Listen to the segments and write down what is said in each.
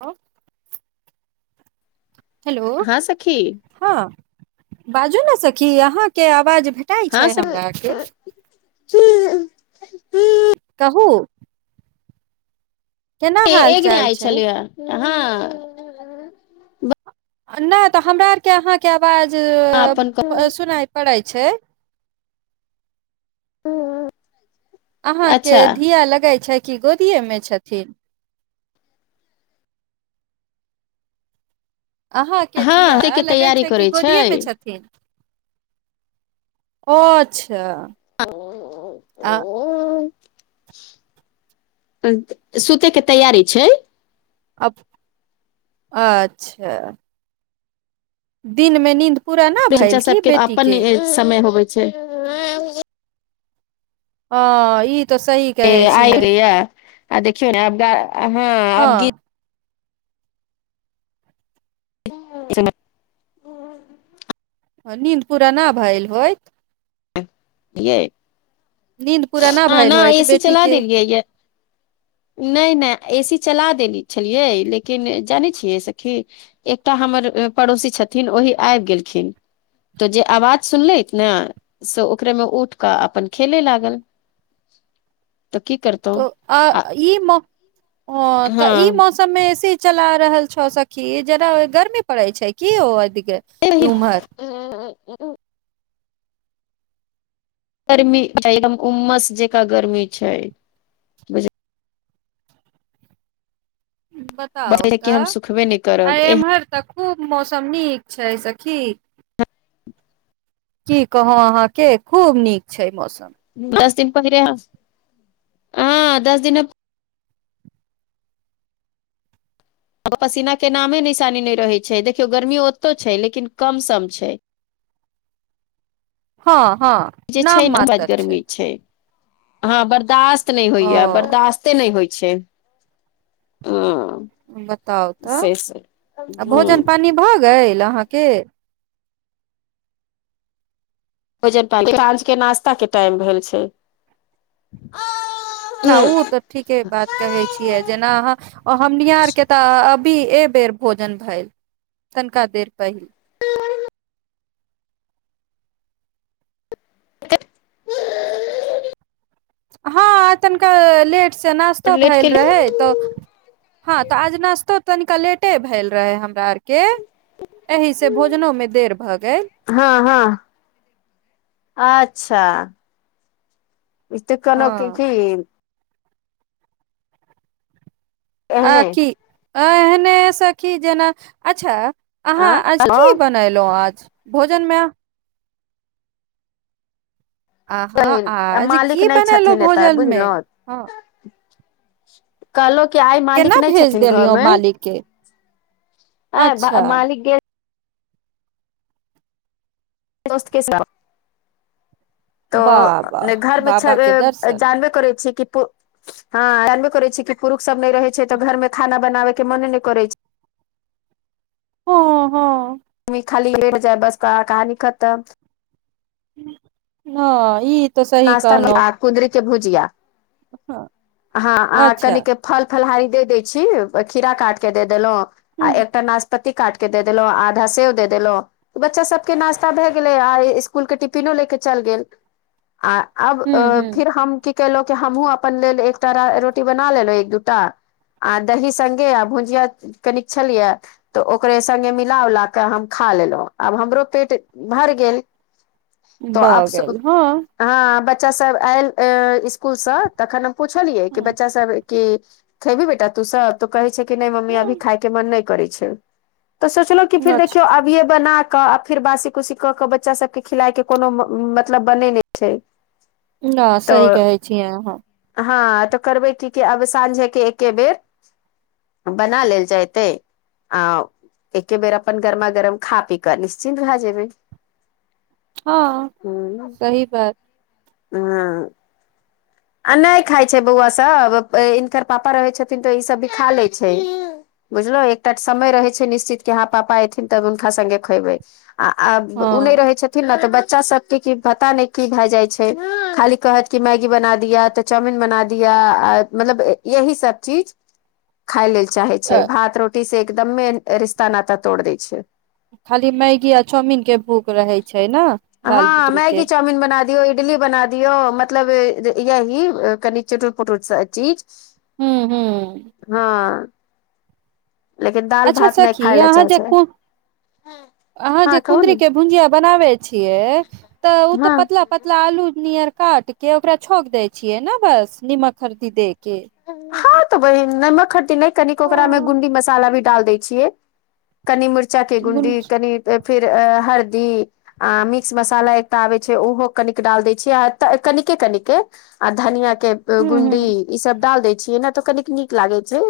आँ [inaudible] हेलो! हँ सखी हँ, बाजू ने सखी अहाँके आवाज भे कटाइ छै, हमराके। ही [inaudible] कहू। केना हाल एकग नहि चाल आय छै छलै हँ [unintelligible] नहि तऽ हमरा आरके अहाँके आवाज अपन सुनाइ पड़ै छै। ह ह [unintelligible] अहाँके धिया लगा छै कि, गोदिये मे छथिन। अहाँके धिया हँ के लगै तैयारी छै कि, करै गोदिये मे छै छथिन? अच्छा! ह आ ओ [unintelligible] [inaudible] सुते के तैयारी छै। अच्छा! दिनमे नीन्द पूरा नहि भेल बच्चा की, सबके बेटीके? [inaudible] समय होबै छै। ह ई तऽ सही कहै आइ छियै गय आ [unintelligible] देखियौ ने हँ आब गीत हँ जेना [unintelligible] नींन्द पुराना भेलए होइत। य नींद पूरा भेल न होइत एसी चला बेटीके दियै य। नहि नहि, एसी चला देने छलियै, लेकिन जानै छियै सखी। एकटा हमर पड़ोसी छथिन, ओहि आबि गेलखिन। तो जे आवाज सुनलथि ने। से ओकरे मे उठ कऽ अपन खेले लागल, तऽ की करत तऽ आ ई म तऽ ई हँ म सबमे एसी चला रहल छौ सखी, जे गर्मी पड़े छै की ओ के उमर। ह [unintelligible] गर्मी एकदम उमस जका गर्मी छै। बुझ त कि हम तऽ सुखबे नहि आ करब एह एमहर तऽ खूब मौसम नीक छै सँखी। ह्म [inaudible] की कहू, अहाँकेँ खूब नीक छै मौसम। दस दिन पहिरे हँ दस दिन पसीना के नामे निशानी नहि रहे छै, देखियो गर्मी ओतो छै, लेकिन कम सम छै। हँ हँ। जे छै नाम ने, बड़ मात्र गर्मी छै हँ, बर्दाश्त नहि ओ होइए, बर्दाश्त ते नहि होइ छै, ओ। बताउ तऽ, आ भोजन पानी भऽ गेल अहाँके। भोजन पानी, साँझ के नाश्ता के टाइम भेल छै। न ओ तऽ ह ठीके बात कहै छै। छियै, जेना अहाँ हमनिहाररके तऽ अभी एहि बेर भोजन भेल। तनका देर पहिल। त [inaudible] [inaudible] हँ, तनिका लेट से नाश्तो लेट भेल के रहैत। तऽ हँ, तऽ आज नाश्तो तनिक लेट भेल रहै हमरा आरके। एहिह से भोजनो में देर भ गेल। हँ, हँ, अच्छा। इ्त कनोक हँ की। आ एहने की एहने से की, जेना अच्छा अहाँ आ आज की बन खेलो आज, भोजनमे अहाँ आज मालिक की नहि बनेलहुँ छथिन, एतय भोजन मे बुझलहु। हँ कलो क्या आई मालिक केना नहि भेज छथिन घर देलियौ में, मालिक के आ अच्छा मालिक गेल दोस्त के साथ। बाबा तऽ ने घरमे बाबा छबे के दर्शन जानबे करै छी कि पु हँ, जानबे करै छी कि, पुरुष सब नहि रहे छै तऽ, घर में खाना बनाबे के मने नहि करै छै। ह, हँ। मी खाली भेट जाइ, बस कहानी खतम। ह, ई तऽ सही नाश्तामे कहलहुँ कुदरी के भुजिया, ह आ अच्छा कने के फल-फलहारी दे दै छी, खीरा काटके दे देलहुँ, आ हूँ एकटा नाश पत्ती काट के दे देलो, आधा सेव दे देलो। बच्चा सभके नाश्ता भऽ गेलै, आ स्कूलके टिफिनो लऽ कऽ चलि गेल। आ अब हूँ फिर हम कि केलहुँ कि हमहूँ अपन लेल एकटा रोटी बना लेलहुँ, एक-दूटा। आ दही सङ्गे, आ भुजिया कनिक छलए। तऽ ओकरे सङ्गे मिला- उला कऽ, हम खा लेलहुँ, आब हमरो पेट भर गेल, तऽ भऽ आब गेल हँ हँ, बच्चा सब आयल स्कूल से, तखन हम पूछलियै, कि हँ बच्चा सब क खेबी बेटा तूसब तो कहे छै कि नहि मम्मी अभी हँ खाय के मन नहि करै छै। तऽ सोचलो कि फिर अच्छा देखियौ अबिये बना का फिर बासी -कुसी कऽ के बच्चा सब के खिलाय के कोनो मतलब बने नहि छै। न सी तऽ कहै छीय अहहँ! हँ, तऽ करबै क कि, आब साँझेके एके बेर। बना लेल जतै। अ एके बेर अपन गरमा -गरम खा पी कऽ निश्चिन्त भए जेबै। हँ सही बात। हु। आ नहि खाइ छै बौआ सब, हिनकर पापा रहै छथिन तऽ ई सब भी खा ले छै। बुझलहु, एकटा समय रहै छै निश्चित के यहाँ पापा एयथिन तब हुनका सङ्गे खेबै। आ ओ नहि हँ रहै छथि। न न तऽ बच्चा सब के कि पता नहि की भए जाय छै, खाली कहत की मैगी बना दे। दिया तऽ चाउमिन बना दिय, मतलब यही सब चीज। खाय लेल चाहै अ छै, भात -रोटी से एकदममे रिश्ता नाता तोड़ दै छै। खाली मैगी आ चाउमीन के भूख रहे छै ने, बाल बुतरु के। चाउमीन बना दियऔ, इडली बना दियो, मतलब य ही कनि चटुट- पटुट चीज। हूँ हूँ हँ। लेकिन दाल अच्छा भात नहि खाय सखी! लए अहाँ चाहै जे छै अहाँ जे हँ कहू कुद्रीक ने के भुजिया बनावे छियै, तऽ ओ तऽ हँ पतला प मत आलू नियर काट के ओकरा छौक देय छियै ने बस, नीमक हल्दी दे के। हँ तऽ बहिन, नमक हल्दी नहि कने ओकरामे हूँ गुणडी मसाला भी डाल दै छियै। कनी मिर्चा के गुडी, कनी फिर अ हरदी। आ मिक्स मसाला एकटा आबैत छै, ओहो कनिक डाल दैत छियै, आ कनिके -कनिक। आ धनिया के गुंडी हूँ ईसभ डाल दै छियै ने, तऽ कनिक नीक लागै छै।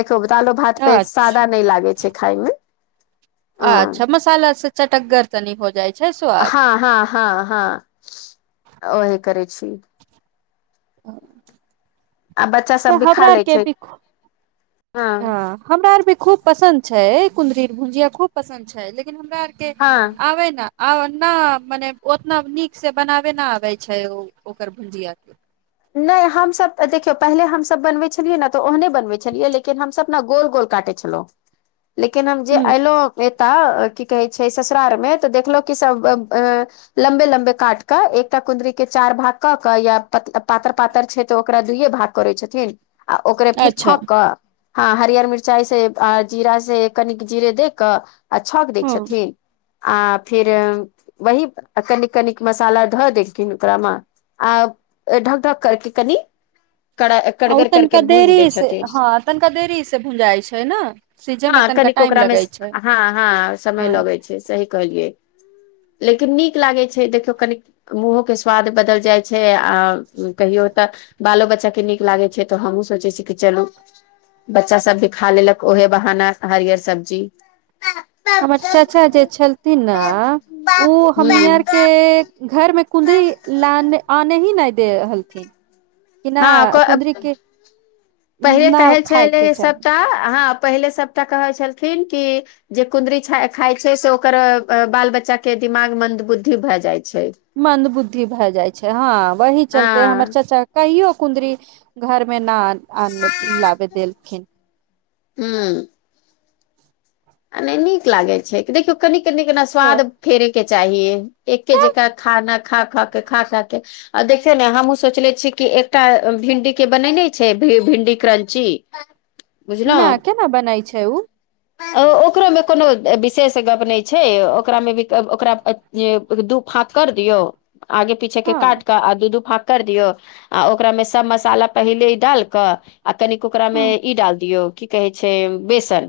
देखो दालो- भात पे, अच्छा सादा नहि लागै छै खाायमे। अच्छा मसाला से चटक्गर तनी हो जाए। हँ, हँ, हँ, हँ ओहे करै छी। आ बच्चा तऽ सब भी खा हमबरा लै आरके छै ब हँ। हमरा आर भे खूब पसन्द छै, कुंदरी भुजिया खूब पसन्द छै, लेकिन हमरा आर के हँ आबे ना। आ ने मने ओतना नीक से बनाबे न आबे छै, ओ ओकर भुजिया के। नहि हमसभ देखियौ पहिले हमसभ बनबै छलियै ने, तऽ ओहने बनबैत छलियै, लेकिन हमसभ ने गोल -गोल काटैत छलहुँ। लेकिन हम जे ह एयलहुँ एतय की कहै छै ससुरार मे, तऽ देखलहुँ क सभ लम्बे -लम्बे काट कऽ, एकटा कुंदरी के चार भाग कऽ क, या पतला पातर -पातर छै तऽ, ओकरा दुइयए भाग करै छथिन, आ ओकरे फिर अच्छा छौक कऽ। हँ हरियर मिरचाइ से, आ जीरा से कनिक जीरे दे क आ छौक दै हँ छथिन, आ फिर वही कनिक -कनिक मसाला धऽ देलखिन ओकरामे, आ इ ढक ढक करै छै कनी कड़ा और कड़गर करके तनिका भूज दै देरी से छथिन ह तनिका देरी से भुंजाई छै ना, सीझे में हँ तनिका कनिक टाइम ओकरामे लगै छै हँ हँ समय हँ लगै छै सही कहलियै। लेकिन नीक लागे छै देखियौ कनि मुँहो के स्वाद बदल जाइ छै आ कहियो त बालो बच्चाके नीक लागै छै त हमहुं सोचै छी कि चलू। बच्चा सब भी खा लेलक ओहे बहाना हरियर सब्जी। हमर चाचा जे छलथिन ने हूँ ओ हमनी आर के घर मे कुदरी लान आने ही नहि दे रहलथिन। हँ त पहिले ना कहै छै खाय जे के चाही सबटा ह पहिले सबटा कहै छलखिन कि जे कुन्दरी खाय छै से ओकर बाल बच्चा के दिमाग मन्दबुद्धि भए जाइत छै। मन्दबुद्धि भए जाय छै हँ वही हँ चलते हमर चाचा कहियो कुदरी घर मे न आन लाबे देलखिन। हुं आ नहि नीक लागे छै देखियो कनि कनि के ना ह स्वाद फेरै के चाही एके तऽ जकां खाना खा खा के खा खा के आ देखियौ ने हमहूँ सोचले छियै कि एकटा भिन्डी के बनेने छै भिन्डी क्रंची हां। ना, केना बनै छै ओ ओ ओकरोमे कोनो विशेष गप नहि छै ओकरामे भी ओकरा जे दू फांक कर दियौ आगे पीछे के हँ काट क आ दू दू फाँक कर दियौ आ ओकरामे सब मसाला पहिलेडाल क आ कनि ओकरामे हँ ई डाल दियौ की कहै छै बेसन,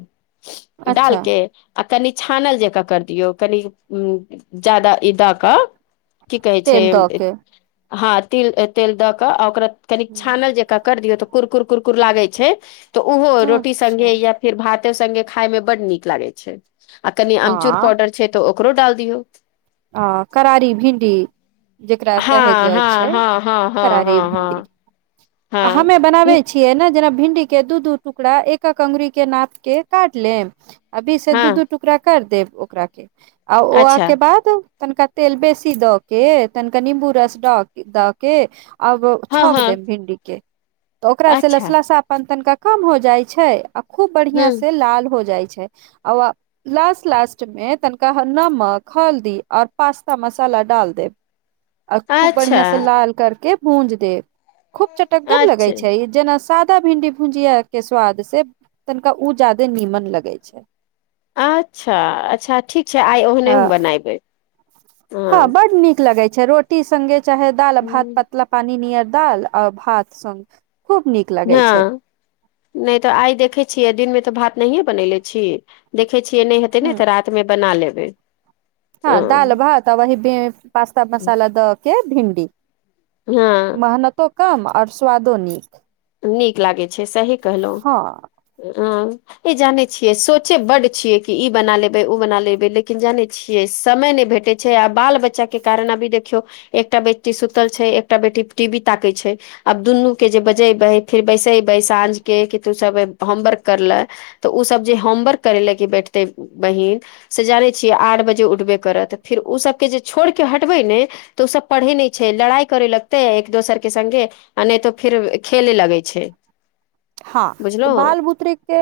अच्छा डालके आ कनि छानल जकाँ कर दियौ कनि ज्यादा ई द क की कहै छै तेल दऽ के हँ तिल तेल द क आ ओकरा कनिक छानल जे का कर दियौ त कुरकुर कुरकुर लागे छै त ओहो रोटी अच्छा संगे या फिर भाते संगे खाय मे बड नीक लागै छै आ कनि अमचूर हँ पाउडर छै त ओकरोडाल दियौ आ करारी भिंडी जेकरा कहे हँ जाइ हँ छै हँ हँ हँ करारी हँ भिणडी हँ आ हँ हमे बनाबे हूँ, छियै ने जेना भिंडी के दू दू टुकड़ा एक एक अंगुरी के नाप के काट लेब अभी से दू हँ दू टुकड़ा कर देब ओकरा के आ ओकरा अच्छा के बाद तनिका तेल बेसी द के तनिका नीम्बू रस द के अब हँ छौंक हँ देब भिंडी के त ओकरा से अच्छा लसलसापन तनिका कम हो जाइ छै आ खूब हूँ बढ़िया से लाल हो जाइ छै। आ लास्ट लास्ट मे तनिका नमक हल्दी और पास्ता मसाला डाल देब आ खूब अच्छा बढ़िआ से लाल करके भूज देब खूब चटकगर लगै अच्छा छै जेना सादा भिंडी भुजिया के स्वाद से तनिका उ ज्यादे नीमन लगै छै। अच्छा, अच्छा ठीक छै आइ हँ ओहने हम बनेबै। हँ बड नीक लगे छै रोटी संगे चाहे दालि भात हूँ, पतला पानी नियर डाल आ भात संग खूब नीक लगै छै हँ, नहि त आइ देखै छियै दिनमे त भात नहिए बनेने छी। देखै छियै न त नै हेतै ने ह त रातिमे बना लेबै। हँ दाल भात आ वही पास्ता मसाला द के भिन्डी हँ, मेहनतो कम और स्वादो नीक। नीक लागै छै सही कहलहुँ हँ हं। ई जाने छियै सोचे बड छियै कि ई बना लेबे ओ बना लेबै लेकिन जाने छियै समय नहि भेटे छै आ बाल बच्चा के कारण अभी देखियौ एकटा बेटी सुतल छै एकटा बेटी टीबी ताके छै आब दुनू के जे जेबै फिर बैसेबै साँझके कि तू सब होमवर्क करले त ओसभ जे होमवर्क करे लए के बैठतै बहिन से जानैत छियै आठ बजे उठबे करत त फेर ओसभके जे छोड़ि क हटबै ने त ओ सब पढ़ै नहि छै लड़ाई करे लगते एक दोसर के सङ्गे आ नहि त फेर खेलै लगै छै। हँ त बुझलहु बाल बुतरूक के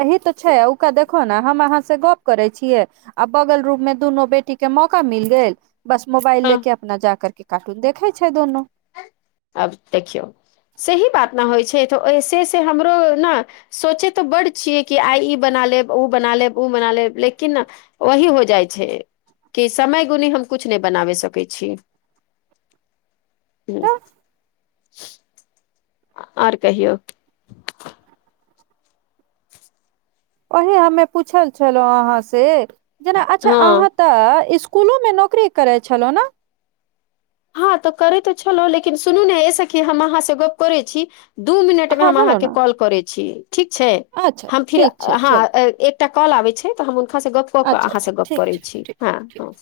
अहु त छै ओकरा देखियौ ने हम अहाँ से गप करै छियै आ बगल रूप मे दुनू बेटी के मौका मिल गेल बस मोबाइल हँ ले के अपना जा करके कार्टून देखे छै दोनो आब देखियौ सही बात ने होइत छै त ऐसे हमरो ने सोचे त बड छियै कि आइ ई बना लेब ओ बना लेब ओ बना लेब लेकिन ओही हो जाइ छै कि समय गुण हम किछु नहि बनाबे सकै छी। [inaudible] हूँ, तऽ आ आर कहियौ। ओहो हमरा पूछै छले अहाँ से जेना अच्छा, हँ अहाँ त स्कुलो मे नौकरी करै छलहुँ न। हँ त करे त छलौं लेकिन सुनू ने एहि सखी हम अहाँ से गप करै छी। दू मिनट मे हँ हम बोलू अहाँके ने कॉल करै छी ठीक छै अच्छा हम फिर ठीक छै हँ चलू एक एकटा कॉल आबै छै त हम हुनका से गप क के अच्छा अहाँ अच्छा से गप ठीक करै छी हं हं